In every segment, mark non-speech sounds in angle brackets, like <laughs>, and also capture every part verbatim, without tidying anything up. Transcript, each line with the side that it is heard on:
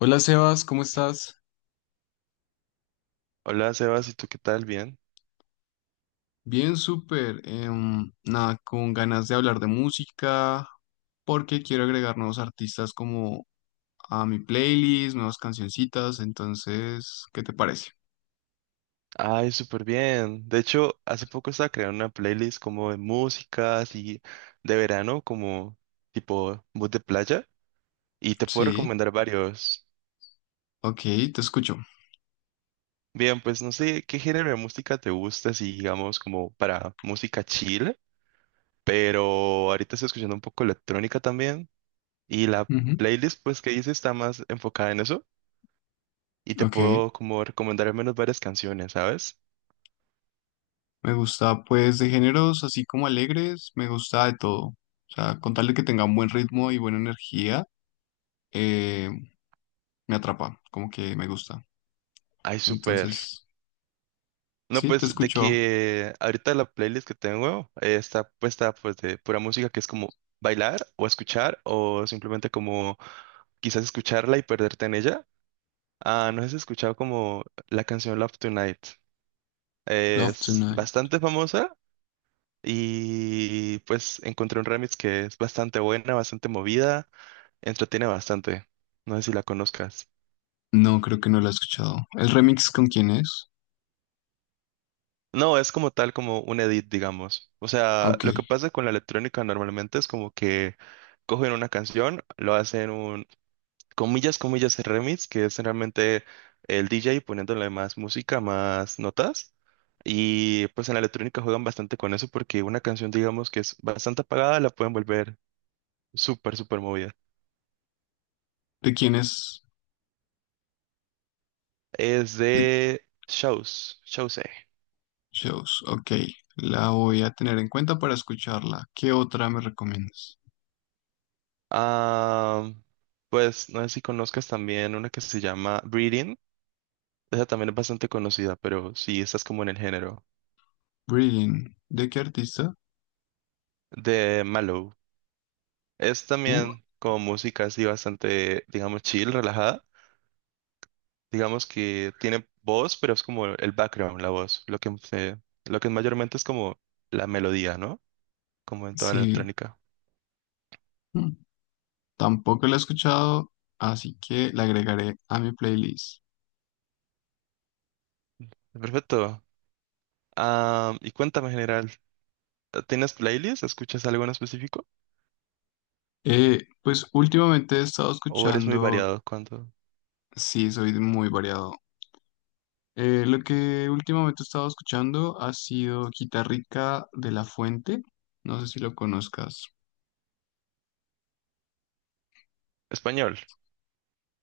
left: Hola Sebas, ¿cómo estás?
right: Hola Sebas, ¿y tú qué tal? ¿Bien?
left: Bien, súper. Em, nada, con ganas de hablar de música, porque quiero agregar nuevos artistas como a mi playlist, nuevas cancioncitas. Entonces, ¿qué te parece?
right: Ay, súper bien. De hecho, hace poco estaba creando una playlist como de música, así de verano, como tipo mood de playa, y te puedo
left: Sí,
right: recomendar varios.
left: ok, te escucho.
right: Bien, pues no sé qué género de música te gusta, si digamos como para música chill, pero ahorita estoy escuchando un poco electrónica también, y la
left: Ujú.
right: playlist pues que hice está más enfocada en eso, y te
left: Ok,
right: puedo como recomendar al menos varias canciones, ¿sabes?
left: me gusta pues de géneros así como alegres, me gusta de todo. O sea, con tal de que tenga un buen ritmo y buena energía, eh, me atrapa, como que me gusta.
right: Ay, súper.
left: Entonces,
right: No,
left: sí, te
right: pues de
left: escucho.
right: que ahorita la playlist que tengo eh, está puesta pues de pura música que es como bailar o escuchar o simplemente como quizás escucharla y perderte en ella. Ah, no sé si has escuchado como la canción Love Tonight.
left: Love
right: Es
left: Tonight.
right: bastante famosa y pues encontré un remix que es bastante buena, bastante movida, entretiene bastante. No sé si la conozcas.
left: No, creo que no la he escuchado. ¿El remix con quién es?
right: No, es como tal, como un edit, digamos. O sea,
left: Ok.
right: lo que pasa con la electrónica normalmente es como que cogen una canción, lo hacen un, comillas, comillas, remix, que es realmente el D J poniéndole más música, más notas. Y pues en la electrónica juegan bastante con eso porque una canción, digamos, que es bastante apagada, la pueden volver súper, súper movida.
left: ¿De quién es?
right: Es
left: De
right: de Shows, Shows.
left: Shows. Ok. La voy a tener en cuenta para escucharla. ¿Qué otra me recomiendas?
right: Ah, pues no sé si conozcas también una que se llama Breathing. Esa también es bastante conocida, pero sí, esta es como en el género
left: Breathing. ¿De qué artista?
right: de Mallow. Es
left: Uh,
right: también como música así bastante, digamos, chill, relajada. Digamos que tiene voz, pero es como el background, la voz. Lo que, se- lo que mayormente es como la melodía, ¿no? Como en toda la
left: sí.
right: electrónica.
left: Mm, tampoco la he escuchado, así que la agregaré a mi playlist.
right: Perfecto. Ah, y cuéntame en general, ¿tienes playlist? ¿Escuchas algo en específico?
left: Eh, pues últimamente he estado
right: ¿O eres muy
left: escuchando,
right: variado cuando...
left: sí, soy muy variado. Eh, lo que últimamente he estado escuchando ha sido Quitarrica de la Fuente, no sé si lo conozcas,
right: Español.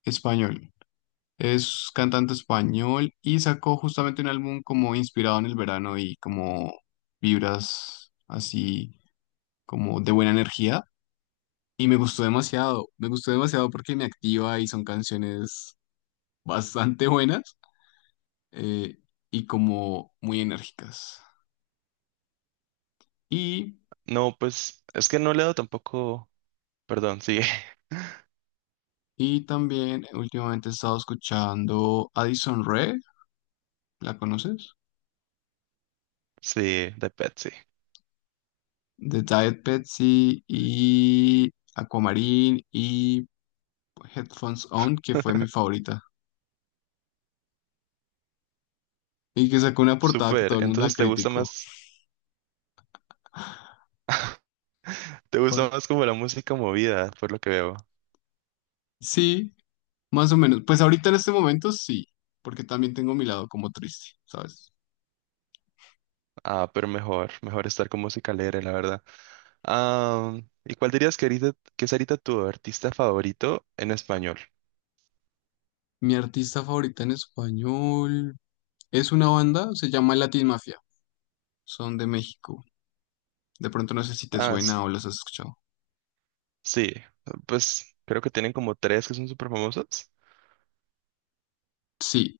left: español. Es cantante español y sacó justamente un álbum como inspirado en el verano y como vibras así como de buena energía. Y me gustó demasiado, me gustó demasiado porque me activa y son canciones bastante buenas, eh, y como muy enérgicas. Y
right: No, pues es que no leo tampoco... Perdón, sí. <laughs>
left: y también eh, últimamente he estado escuchando Addison Rae, ¿la conoces?
right: Sí, de Pet, sí.
left: The Diet Pepsi y Aquamarine y Headphones On, que fue mi favorita. Y que sacó una portada que todo
right: Súper,
left: el mundo la
right: entonces te gusta
left: criticó.
right: más, <laughs> te
left: Pa-
right: gusta más como la música movida, por lo que veo.
left: Sí, más o menos. Pues ahorita en este momento sí, porque también tengo mi lado como triste, ¿sabes?
right: Ah, pero mejor, mejor estar con música alegre, la verdad. Ah, ¿y cuál dirías que ahorita, que es ahorita tu artista favorito en español?
left: Mi artista favorita en español es una banda, se llama Latin Mafia, son de México. De pronto no sé si te
right: Ah,
left: suena
right: s-
left: o los has escuchado.
right: sí, pues creo que tienen como tres que son súper famosos.
left: Sí,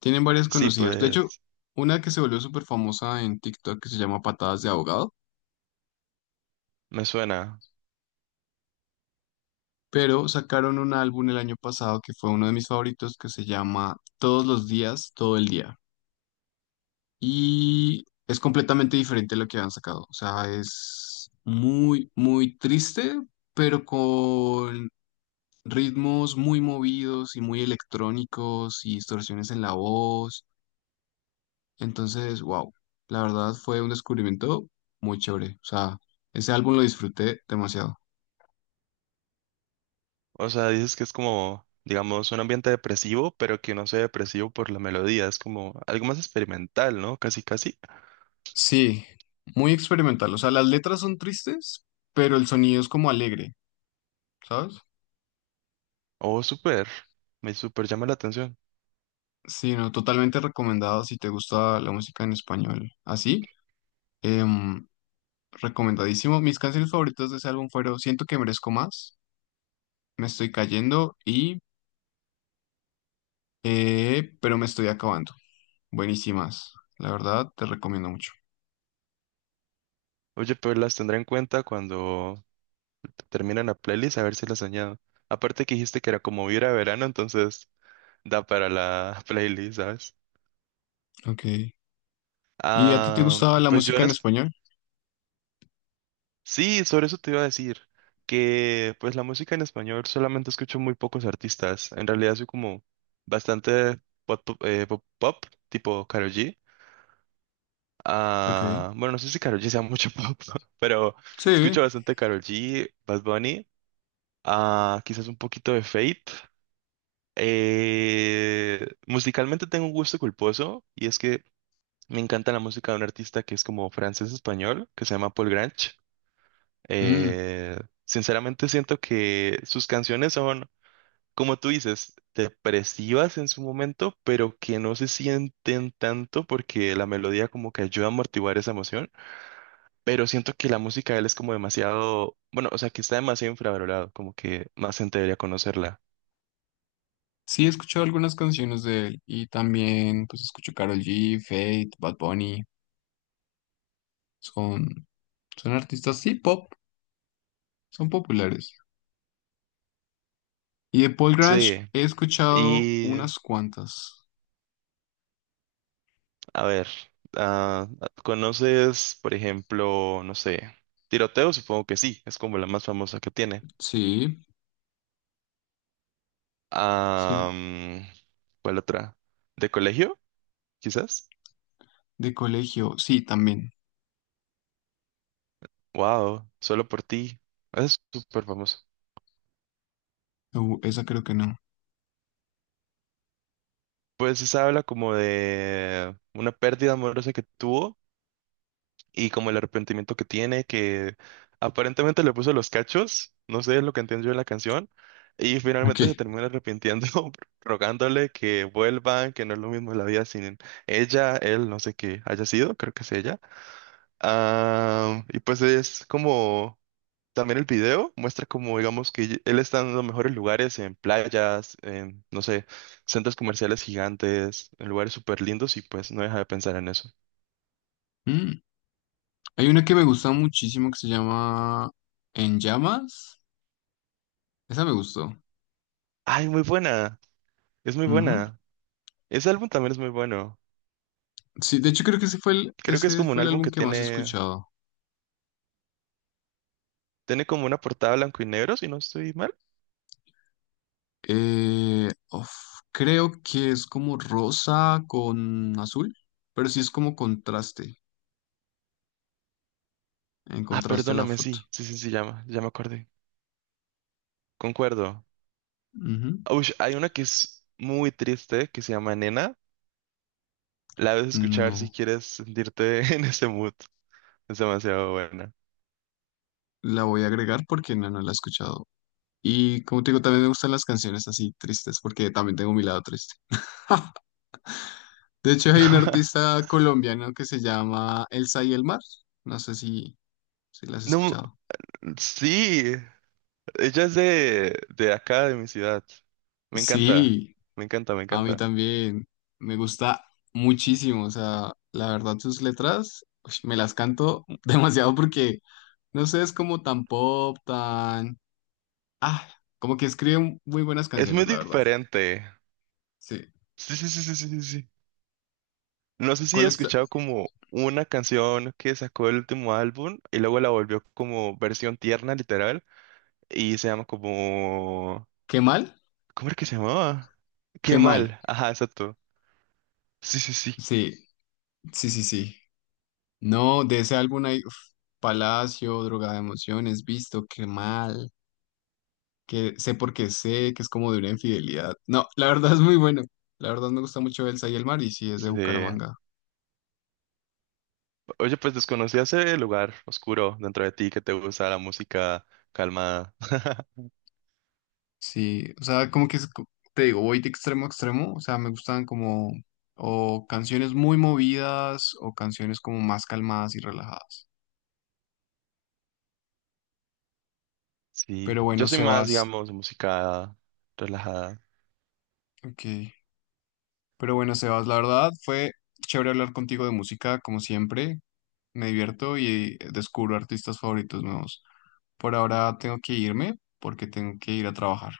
left: tienen varias
right: Sí,
left: conocidas. De hecho,
right: pues
left: una que se volvió súper famosa en TikTok que se llama Patadas de Abogado,
right: me suena.
left: pero sacaron un álbum el año pasado que fue uno de mis favoritos que se llama Todos los días, todo el día. Y es completamente diferente a lo que han sacado. O sea, es muy, muy triste, pero con ritmos muy movidos y muy electrónicos y distorsiones en la voz. Entonces, wow, la verdad fue un descubrimiento muy chévere. O sea, ese álbum lo disfruté demasiado.
right: O sea, dices que es como, digamos, un ambiente depresivo, pero que no sea depresivo por la melodía, es como algo más experimental, ¿no? Casi, casi.
left: Sí, muy experimental. O sea, las letras son tristes, pero el sonido es como alegre, ¿sabes?
right: Oh, súper. Me súper llama la atención.
left: Sí, no, totalmente recomendado si te gusta la música en español. Así, em, recomendadísimo. Mis canciones favoritas de ese álbum fueron Siento que merezco más, Me estoy cayendo y eh, Pero me estoy acabando. Buenísimas. La verdad, te recomiendo mucho.
right: Oye, pues las tendré en cuenta cuando termine la playlist, a ver si las añado. Aparte que dijiste que era como vibra a verano, entonces da para la <laughs> playlist, ¿sabes?
left: Ok. ¿Y a ti te
right: Ah,
left: gustaba la
right: pues yo
left: música
right: en
left: en
right: es-
left: español?
right: Sí, sobre eso te iba a decir. Que pues la música en español solamente escucho muy pocos artistas. En realidad soy como bastante pop, pop, eh, pop- pop, tipo Karol G.
left: Ok.
right: Ah, bueno, no sé si Karol G sea mucho <laughs> pop, ¿no? Pero...
left: Sí.
right: Escucho bastante Karol G, Bad Bunny a quizás un poquito de Fate. Eh, musicalmente tengo un gusto culposo y es que me encanta la música de un artista que es como francés-español, que se llama Paul Grange.
left: Mm,
right: Eh, Sinceramente siento que sus canciones son, como tú dices, depresivas en su momento, pero que no se sienten tanto porque la melodía como que ayuda a amortiguar esa emoción. Pero siento que la música de él es como demasiado, bueno, o sea, que está demasiado infravalorado, como que más gente debería conocerla.
left: sí, he escuchado algunas canciones de él y también pues escucho Karol G, Fate, Bad Bunny. Son, son artistas, sí, pop, son populares. Y de Paul Grange
right: Sí.
left: he escuchado
right: Y,
left: unas cuantas.
right: a ver, ah, ¿conoces, por ejemplo, no sé, tiroteo? Supongo que sí, es como la más famosa que tiene.
left: Sí,
right: Ah,
left: sí,
right: mm, ¿cuál otra? ¿De colegio? Quizás.
left: de colegio, sí, también.
right: Wow, solo por ti. Es súper famoso.
left: Uh, esa creo que no.
right: Pues esa habla como de una pérdida amorosa que tuvo y como el arrepentimiento que tiene, que aparentemente le puso los cachos, no sé, es lo que entendí yo de la canción, y
left: Ok.
right: finalmente se termina arrepintiendo, <laughs> rogándole que vuelvan, que no es lo mismo la vida sin ella, él, no sé qué haya sido, creo que es ella. Ah, y pues es como... También el video muestra como, digamos, que él está en los mejores lugares, en playas, en, no sé, centros comerciales gigantes, en lugares súper lindos y pues no deja de pensar en eso.
left: Mm, hay una que me gusta muchísimo que se llama En Llamas. Esa me gustó.
right: Ay, muy buena, es muy buena. Ese álbum también es muy bueno.
left: Sí, de hecho creo que ese fue el,
right: Creo que es
left: ese
right: como un
left: fue el
right: álbum
left: álbum
right: que
left: que más he
right: tiene,
left: escuchado.
right: tiene como una portada blanco y negro, si no estoy mal.
left: Eh, uf, Creo que es como rosa con azul, pero sí es como contraste, en
right: Ah,
left: contraste la
right: perdóname,
left: foto.
right: sí, sí, sí, sí, ya, me- ya me acordé. Concuerdo.
left: Ujú.
right: Ush, hay una que es muy triste que se llama Nena. La debes escuchar
left: No,
right: si quieres sentirte <laughs> en ese mood. Es demasiado buena.
left: la voy a agregar porque no, no la he escuchado. Y como te digo, también me gustan las canciones así tristes porque también tengo mi lado triste. <laughs> De hecho, hay un
right: <laughs>
left: artista colombiano que se llama Elsa y el Mar. No sé si, si la has
right: No,
left: escuchado.
right: sí, ella es de, de acá, de mi ciudad. Me encanta,
left: Sí,
right: me encanta, me
left: a mí
right: encanta.
left: también me gusta muchísimo. O sea, la verdad sus letras ush, me las canto <laughs> demasiado porque, no sé, es como tan pop, tan... Ah, como que escribe muy buenas
right: Es muy
left: canciones, la verdad.
right: diferente.
left: Sí.
right: Sí, sí, sí, sí, sí, sí, sí. No sé si he
left: ¿Cuál está?
right: escuchado como una canción que sacó el último álbum y luego la volvió como versión tierna, literal, y se llama como...
left: ¿Qué mal?
right: ¿Cómo era que se llamaba? Qué
left: ¿Qué mal?
right: mal. Ajá, exacto. Sí, sí, sí.
left: Sí, sí, sí, sí. No, de ese álbum hay uf, Palacio, Droga de Emociones, Visto, Qué mal, que sé porque sé, que es como de una infidelidad. No, la verdad es muy bueno. La verdad me gusta mucho Elsa y el mar y sí, es de
right: Sí.
left: Bucaramanga.
right: Oye, pues desconocí ese lugar oscuro dentro de ti que te gusta la música calmada. <laughs>
left: Sí, o sea, como que es co- te digo, voy de extremo a extremo. O sea, me gustan como o canciones muy movidas o canciones como más calmadas y relajadas.
right: Sí,
left: Pero
right: yo
left: bueno,
right: soy más,
left: Sebas,
right: digamos, música relajada.
left: ok. Pero bueno, Sebas, la verdad fue chévere hablar contigo de música, como siempre. Me divierto y descubro artistas favoritos nuevos. Por ahora tengo que irme porque tengo que ir a trabajar.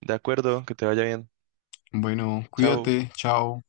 right: De acuerdo, que te vaya bien.
left: Bueno,
right: Chao.
left: cuídate, chao.